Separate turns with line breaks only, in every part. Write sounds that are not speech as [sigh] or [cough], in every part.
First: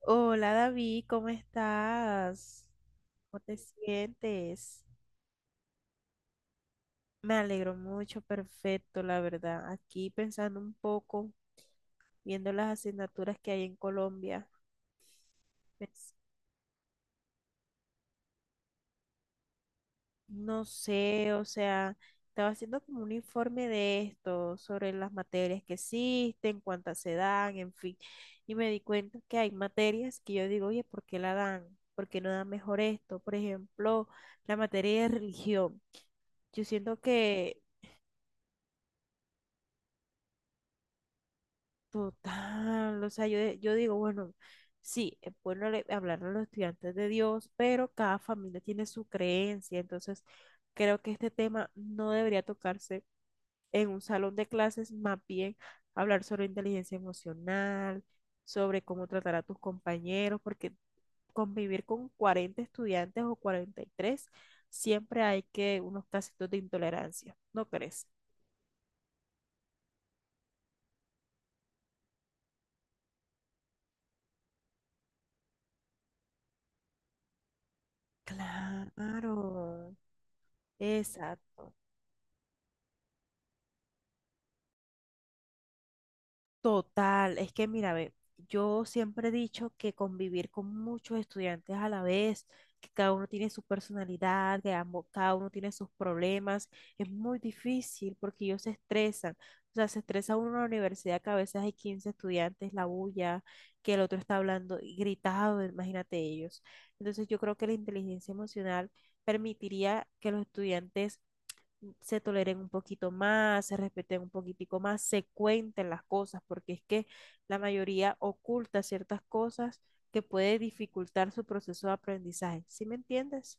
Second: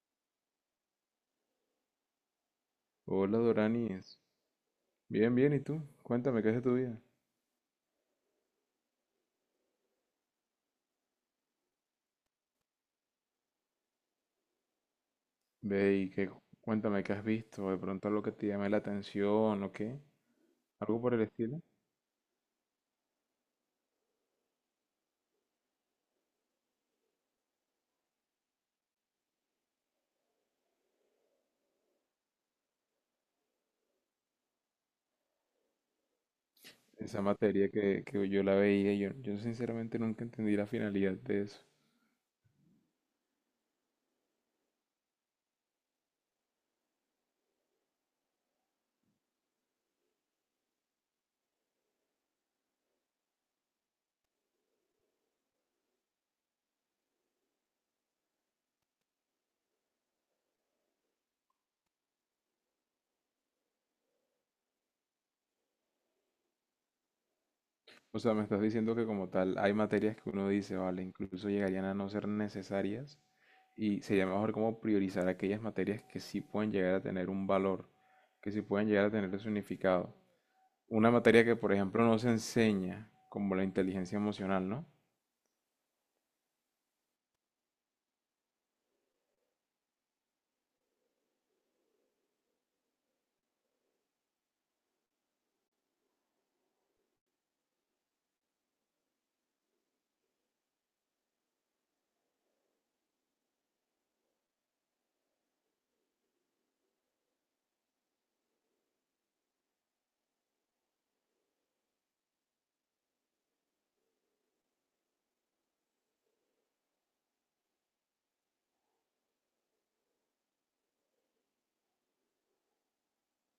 Hola David, ¿cómo estás?
Hola
¿Cómo te
Doranis,
sientes?
bien, bien, ¿y tú? Cuéntame qué es de tu vida.
Me alegro mucho, perfecto, la verdad. Aquí pensando un poco, viendo las asignaturas que hay en Colombia,
Ve y
pues,
que cuéntame qué has visto, de pronto algo que te llame la atención o qué,
no
algo por el
sé, o
estilo.
sea, estaba haciendo como un informe de esto, sobre las materias que existen, cuántas se dan, en fin, y me di cuenta que hay materias que yo digo, oye, ¿por qué la dan? ¿Por qué no dan mejor esto? Por ejemplo, la materia de religión. Yo siento
Esa
que
materia que yo la veía, yo sinceramente nunca entendí la finalidad de eso.
total, o sea, yo digo, bueno, sí, hablarle a los estudiantes de Dios, pero cada familia tiene su creencia, entonces creo que este tema no debería tocarse en un salón de clases, más bien hablar sobre inteligencia emocional, sobre cómo tratar a tus compañeros, porque convivir con 40 estudiantes o 43 siempre hay que unos casitos de intolerancia, ¿no crees?
O sea, me estás diciendo que como tal hay materias que uno dice, vale, incluso llegarían a no ser necesarias y sería mejor como priorizar aquellas materias que sí pueden llegar a tener un valor, que sí pueden llegar a tener un
Claro,
significado. Una materia que,
exacto.
por ejemplo, no se enseña, como la inteligencia emocional, ¿no?
Total, es que mira, ve, yo siempre he dicho que convivir con muchos estudiantes a la vez, que cada uno tiene su personalidad, que ambos, cada uno tiene sus problemas, es muy difícil porque ellos se estresan. O sea, se estresa uno en la universidad que a veces hay 15 estudiantes, la bulla, que el otro está hablando y gritado, imagínate ellos. Entonces yo creo que la inteligencia emocional permitiría que los estudiantes se toleren un poquito más, se respeten un poquitico más, se cuenten las cosas, porque es que la mayoría oculta ciertas cosas que puede dificultar su proceso de aprendizaje. ¿Sí me entiendes?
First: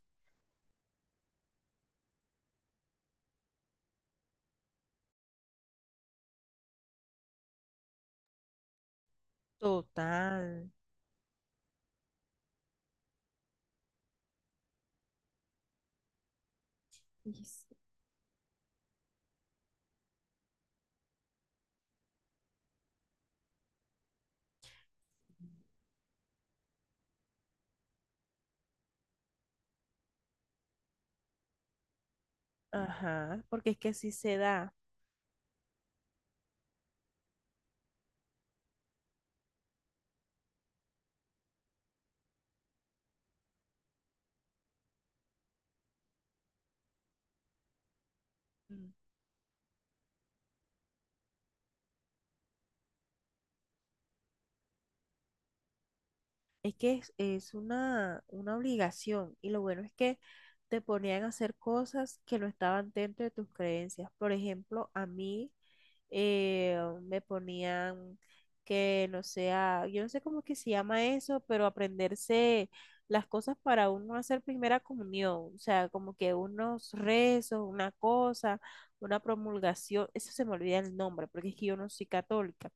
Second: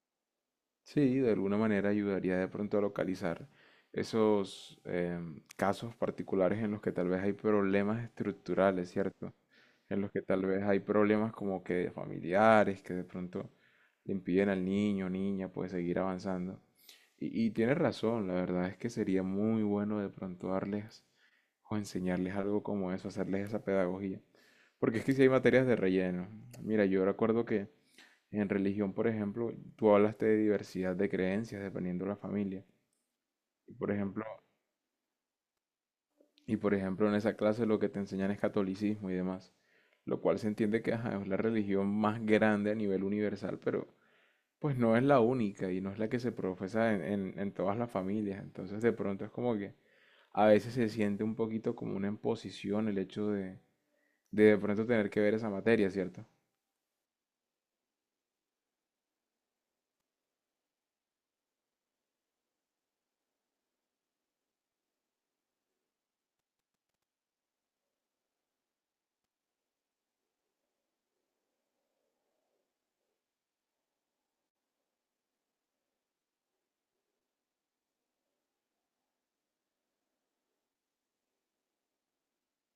Sí, de alguna manera ayudaría de pronto a localizar esos casos particulares en los que tal vez hay problemas estructurales, ¿cierto? En los que tal vez
Total.
hay problemas como que familiares, que de pronto le impiden al niño o niña pues seguir avanzando.
Y
Y
sí.
tienes razón, la verdad es que sería muy bueno de pronto darles o enseñarles algo como eso, hacerles esa pedagogía. Porque es que si hay materias de relleno. Mira, yo recuerdo que en religión, por ejemplo, tú hablaste de diversidad de creencias dependiendo de la familia.
Ajá, porque
Y
es que
por
así
ejemplo,
se da.
y por ejemplo, en esa clase lo que te enseñan es catolicismo y demás. Lo cual se entiende que ajá, es la religión más grande a nivel universal, pero pues no es la única y no es la que se profesa en, en todas las familias. Entonces de
Mm.
pronto es como que a veces se siente un poquito como una imposición el hecho de de pronto tener que ver esa materia, ¿cierto?
Es una obligación y lo bueno es que te ponían a hacer cosas que no estaban dentro de tus creencias. Por ejemplo, a mí eh, me ponían que no sea, yo no sé cómo es que se llama eso, pero aprenderse las cosas para uno hacer primera comunión, o sea, como que unos rezos, una cosa, una promulgación, eso se me olvida el nombre, porque es que yo no soy católica,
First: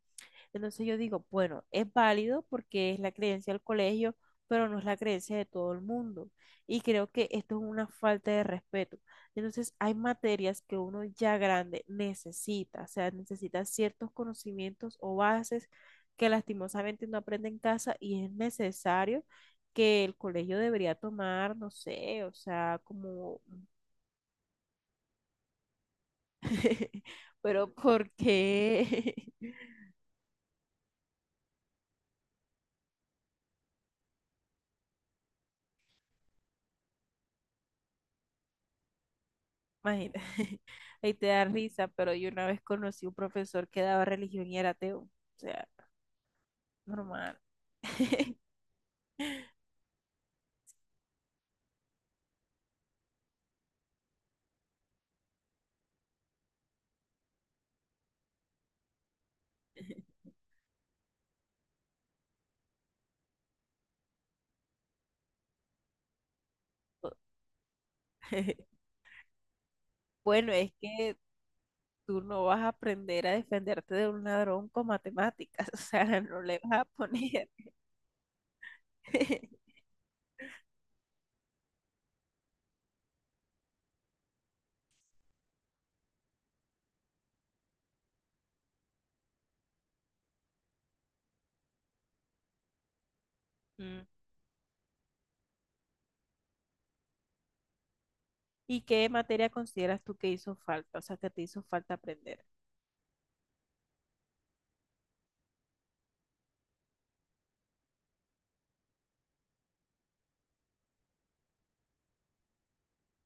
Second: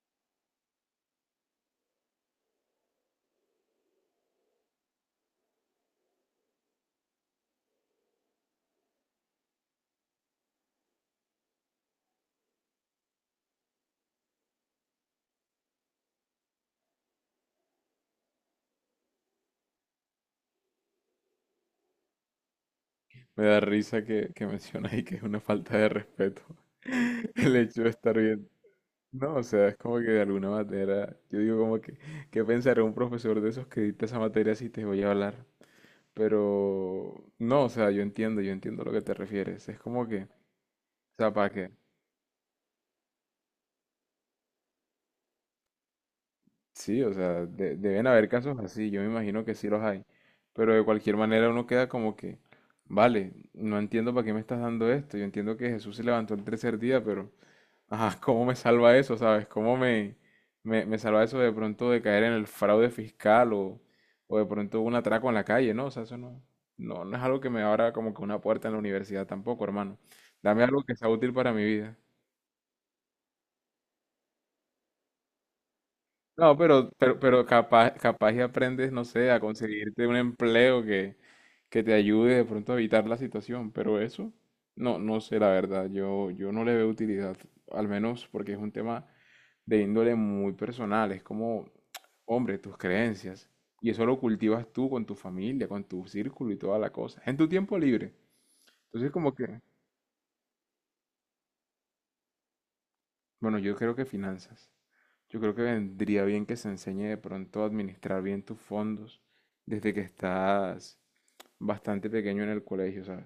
entonces yo digo, bueno, es válido porque es la creencia del colegio, pero no es la creencia de todo el mundo. Y creo que esto es una falta de respeto. Entonces hay materias que uno ya grande necesita, o sea, necesita ciertos conocimientos o bases que lastimosamente no aprende en casa y es necesario que el colegio debería tomar, no sé, o sea, como,
Me da risa que mencionas ahí que es una falta de respeto
[laughs]
[laughs] el
pero
hecho de
¿por
estar bien.
qué?
No, o
[laughs]
sea, es como que de alguna manera, yo digo como que ¿qué pensará un profesor de esos que dicta esa materia si te voy a hablar? Pero no, o sea, yo entiendo a lo que te refieres. Es como
Imagina,
que, o
[laughs] ahí te
sea,
da
¿para qué?
risa, pero yo una vez conocí un profesor que daba religión y era ateo. O sea,
Sí, o
normal.
sea, de- deben haber
[laughs]
casos así, yo me imagino que sí los hay. Pero de cualquier manera uno queda como que vale, no entiendo para qué me estás dando esto. Yo entiendo que Jesús se levantó el tercer día, pero ajá, ¿cómo me salva eso, sabes? ¿Cómo me, me salva eso de pronto de caer en el fraude fiscal o de pronto un atraco en la calle, ¿no? O sea, eso no, no, no es algo que me abra como que una puerta en la universidad tampoco, hermano.
Bueno,
Dame
es
algo que sea
que
útil para mi vida.
tú no vas a aprender a defenderte de un ladrón con matemáticas, [laughs] o sea, no
No,
le vas a
pero
poner.
capaz, capaz y aprendes, no sé, a
[laughs]
conseguirte un empleo que te ayude de pronto a evitar la situación, pero eso, no, no sé, la verdad, yo no le veo utilidad, al menos porque es un tema de índole muy personal. Es como, hombre, tus creencias. Y eso
Mm.
lo cultivas tú con tu familia, con tu círculo y toda la cosa. En tu tiempo libre.
¿Y qué
Entonces, como que,
materia consideras tú que hizo falta, o sea, que te hizo falta aprender?
bueno, yo creo que finanzas. Yo creo que vendría bien que se enseñe de pronto a administrar bien tus fondos desde que estás bastante pequeño en el colegio, ¿sabes?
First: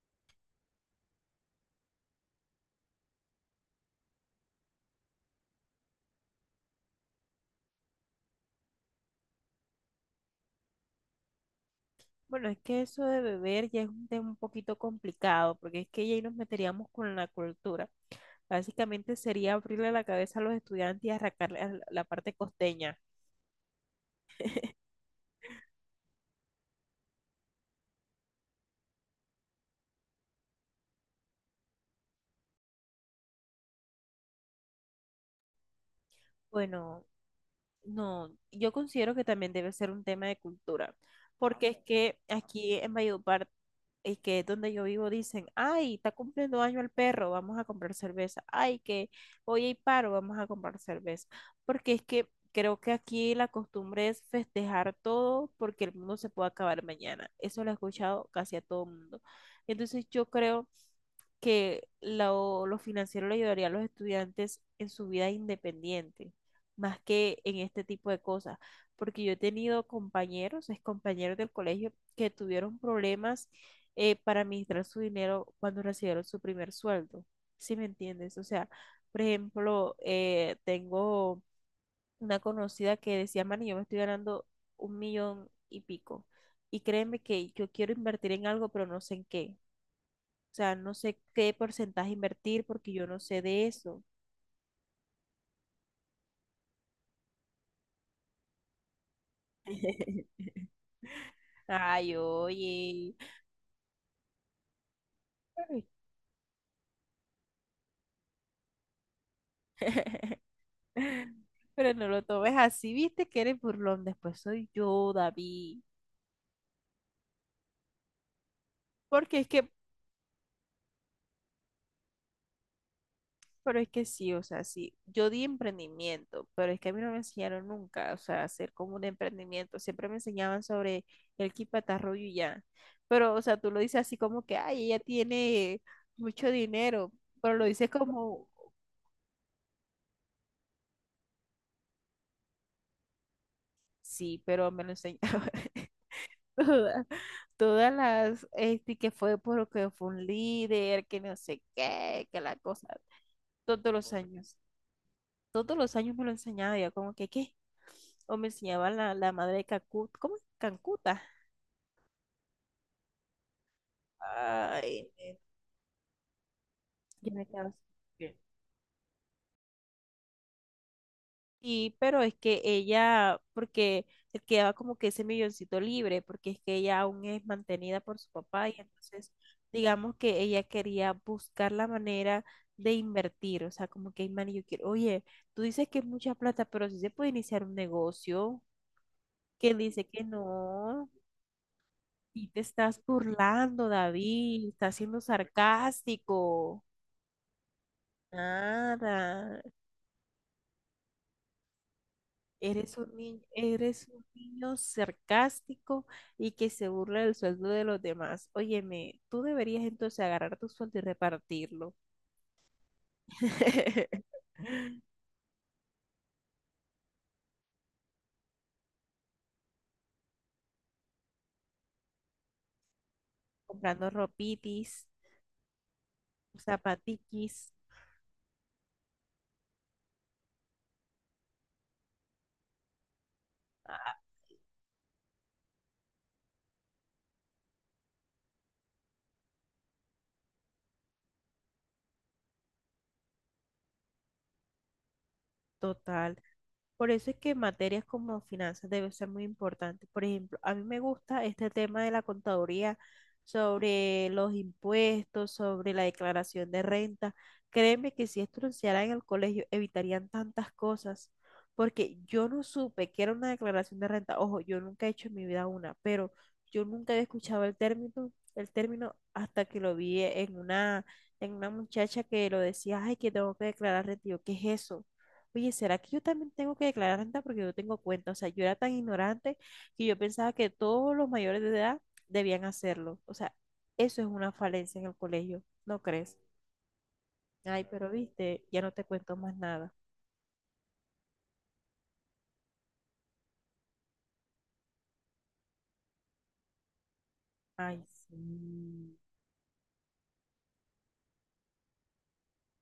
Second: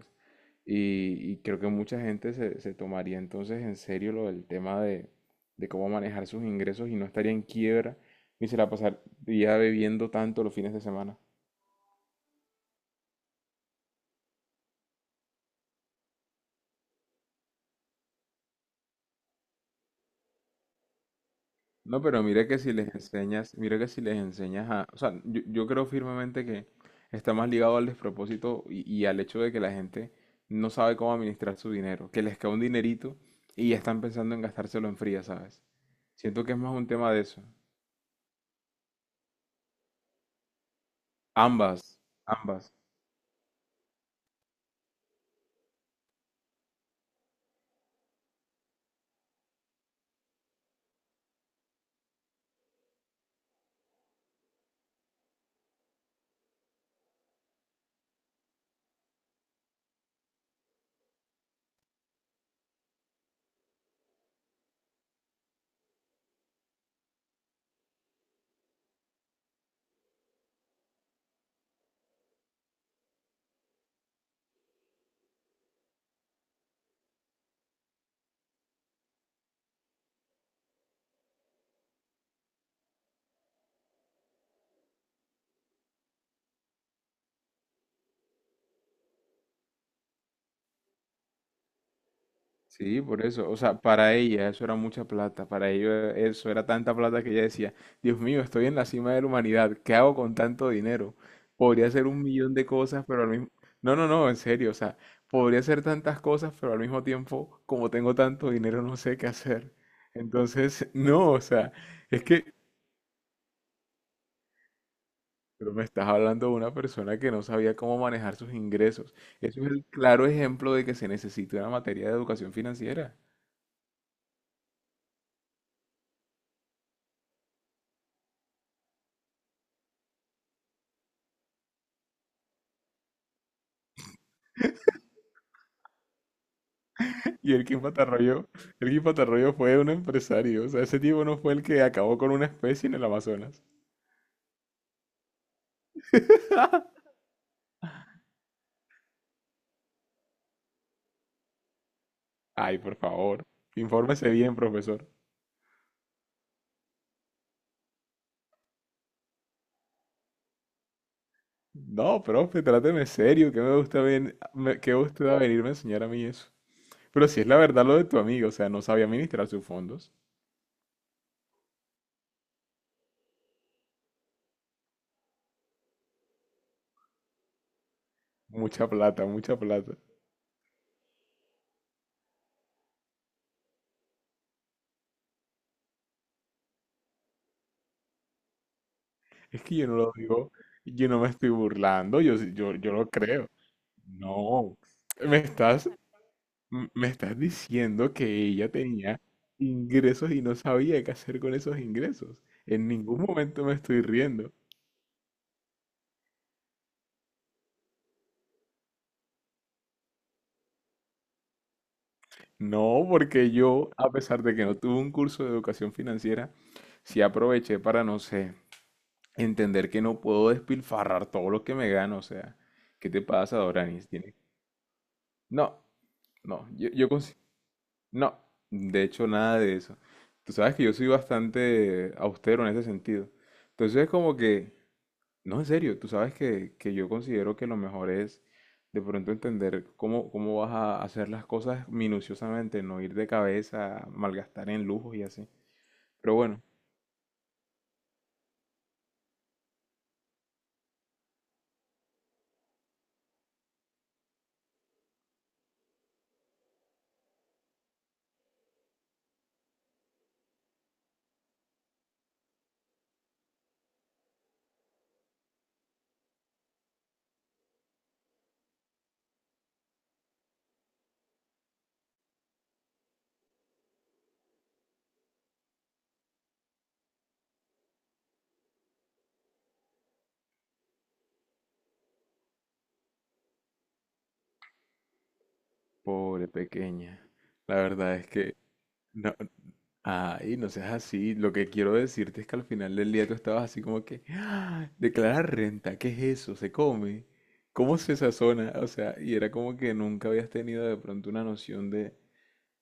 Y creo que mucha gente se tomaría entonces en serio lo del tema de cómo manejar sus ingresos y no estaría en quiebra ni se la pasaría bebiendo tanto los fines de semana.
Bueno, es que eso de beber ya es un tema un poquito complicado, porque es que ya ahí nos meteríamos con la cultura. Básicamente sería abrirle la cabeza a los estudiantes y arrancarle a
No,
la
pero
parte
mira que si les
costeña.
enseñas, mira que si les enseñas a, o sea, yo creo firmemente que está más ligado al despropósito y al hecho de que la gente no sabe cómo administrar su dinero, que les cae un dinerito y ya están pensando en gastárselo en fría, ¿sabes? Siento que es más un
Bueno,
tema de eso.
no, yo considero que también debe ser un tema de cultura, porque es
Ambas,
que
ambas.
aquí en Valledupar, es que es donde yo vivo, dicen, ay, está cumpliendo año el perro, vamos a comprar cerveza, ay, que hoy hay paro, vamos a comprar cerveza, porque es que creo que aquí la costumbre es festejar todo porque el mundo se puede acabar mañana, eso lo he escuchado casi a todo el mundo. Entonces yo creo que lo financiero le ayudaría a los estudiantes en su vida independiente, más que en este tipo de cosas, porque yo he tenido compañeros, ex compañeros del colegio, que tuvieron problemas para administrar su dinero cuando recibieron su primer sueldo, ¿sí me entiendes? O sea, por ejemplo, tengo una conocida que decía, Mani, yo me estoy ganando 1 millón y pico. Y créeme que yo quiero invertir en algo, pero no sé en qué. O sea, no sé qué porcentaje invertir porque
Sí,
yo no
por
sé
eso. O
de
sea,
eso.
para ella eso era mucha plata. Para ellos eso era tanta plata que ella decía, Dios mío, estoy en la cima de la humanidad. ¿Qué hago con
[laughs]
tanto dinero? Podría hacer
Ay,
un millón de cosas,
oye.
pero al mismo... No, no, no, en serio. O sea, podría hacer
Ay.
tantas cosas, pero al mismo tiempo, como tengo tanto dinero, no sé qué hacer.
[laughs]
Entonces, [laughs] no, o sea,
Pero no lo
es
tomes
que...
así, viste que eres burlón, después soy yo,
Pero
David.
me estás hablando de una persona que no sabía cómo manejar sus ingresos.
Porque es
Eso es
que,
el claro ejemplo de que se necesita una materia de educación financiera.
pero es que sí, o sea, sí, yo di emprendimiento, pero es que a mí no me enseñaron nunca, o sea, hacer como un emprendimiento, siempre me enseñaban sobre el quipatarrullo y ya. Pero, o sea, tú lo dices así como que, ay, ella tiene mucho dinero,
[laughs] Y
pero lo dices como,
El Kim Patarroyo fue un empresario. O sea, ese tipo no fue el que acabó con una especie en el Amazonas.
sí, pero me lo enseñaba. [laughs]
[laughs]
Toda- todas las, este, que fue porque fue un líder, que no sé qué, que la
Ay,
cosa,
por favor.
todos los
Infórmese bien,
años,
profesor.
todos los años me lo enseñaba, yo como que, ¿qué? O me enseñaba la, la madre de Cacut, ¿cómo es? Cancuta.
No, profe, tráteme serio, que me gusta ven, me- que
Ay,
usted va a venirme a enseñar a mí eso. Pero
yo
si
me
es la
quedaba
verdad lo de tu
así.
amigo, o sea, no sabía administrar sus fondos.
Sí, pero es que ella, porque le quedaba como que ese milloncito libre, porque es que ella aún es mantenida por su papá y
Mucha plata,
entonces
mucha plata.
digamos que ella quería buscar la manera de invertir, o sea, como que, "Ay, man, yo quiero, oye, tú dices que es mucha plata, pero si se puede iniciar un negocio,
Es
que
que
él
yo no
dice
lo
que
digo, yo
no,
no me estoy burlando, yo,
y
sí-
te
yo
estás
lo creo.
burlando, David,
No,
estás siendo
me estás
sarcástico,
M- me estás diciendo que ella tenía
nada.
ingresos y no sabía qué hacer con esos ingresos. En ningún momento me estoy
Eres un
riendo.
niño sarcástico y que se burla del sueldo de los demás. Óyeme, tú deberías entonces agarrar tu sueldo y repartirlo.
No, porque yo, a
[laughs]
pesar de que no tuve un curso de educación financiera, sí aproveché para, no sé, entender que no puedo despilfarrar todo lo que me gano. O sea, ¿qué te pasa, Doranis?
Comprando
Tiene-
ropitis,
no, no, yo consi-
zapatiquis.
no, de hecho, nada de eso. Tú sabes que yo soy bastante austero en ese sentido. Entonces,
Ah,
como que no, en serio, tú sabes que yo considero que lo mejor es de pronto entender cómo, cómo vas a hacer las cosas minuciosamente, no ir de cabeza, malgastar en lujos y así. Pero
total.
bueno,
Por eso es que materias como finanzas deben ser muy importantes. Por ejemplo, a mí me gusta este tema de la contaduría sobre los impuestos, sobre la declaración de renta. Créeme que si esto lo enseñaran en el colegio, evitarían tantas cosas, porque yo no supe que era una declaración de renta. Ojo, yo nunca he hecho en mi vida una, pero yo nunca había escuchado el término hasta que lo vi en una muchacha que lo decía, ay, que tengo que declarar renta. Y yo, ¿qué es eso? Oye, ¿será que yo también tengo que declarar renta porque yo tengo cuenta? O sea, yo era tan ignorante que yo pensaba que todos los mayores de edad debían hacerlo. O sea, eso es una falencia en el colegio, ¿no crees?
pobre pequeña, la
Ay, pero
verdad es que
viste, ya no te
no,
cuento más nada.
ay, no seas así. Lo que quiero decirte es que al final del día tú estabas así como que, "Ah, declarar renta, ¿qué es eso? ¿Se come? ¿Cómo
Ay,
se sazona? O sea,
sí,
y era como que nunca habías tenido de pronto una noción de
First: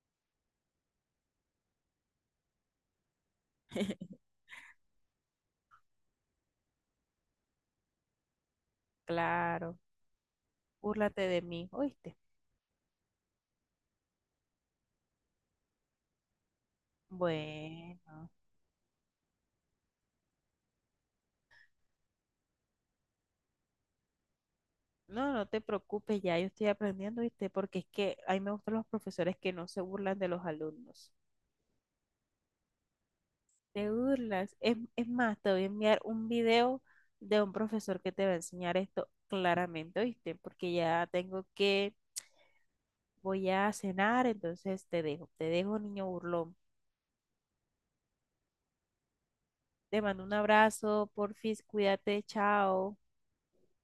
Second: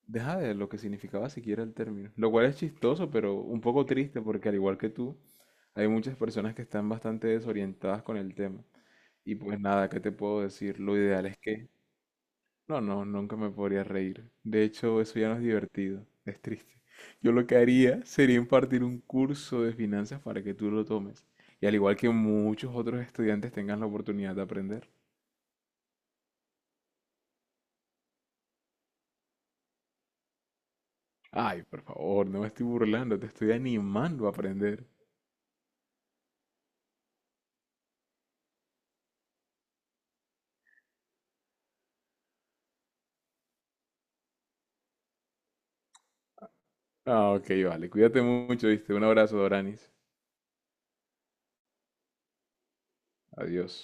Deja de lo que significaba siquiera el término. Lo cual es chistoso, pero un poco triste porque al igual que tú, hay muchas personas que están bastante desorientadas con el tema. Y pues
claro.
nada, ¿qué te puedo decir? Lo
Búrlate
ideal es
de mí,
que...
¿oíste?
No, no, nunca me podría reír. De hecho, eso ya no es divertido. Es triste. Yo lo que haría
Bueno,
sería impartir un curso de finanzas para que tú lo tomes. Y al igual que muchos otros estudiantes tengan la oportunidad de aprender.
no, no te preocupes, ya yo estoy aprendiendo, ¿viste? Porque es que a mí me gustan los profesores que no se burlan de los alumnos.
Ay, por favor, no me estoy burlando, te estoy
Te
animando a
burlas.
aprender.
Es más, te voy a enviar un video de un profesor que te va a enseñar esto claramente, ¿oíste? Porque ya tengo que, voy a cenar, entonces te dejo, niño burlón.
Ah, ok, vale. Cuídate mucho, ¿viste? Un abrazo, Doranis.
Te mando un abrazo, porfis, cuídate, chao.
Adiós.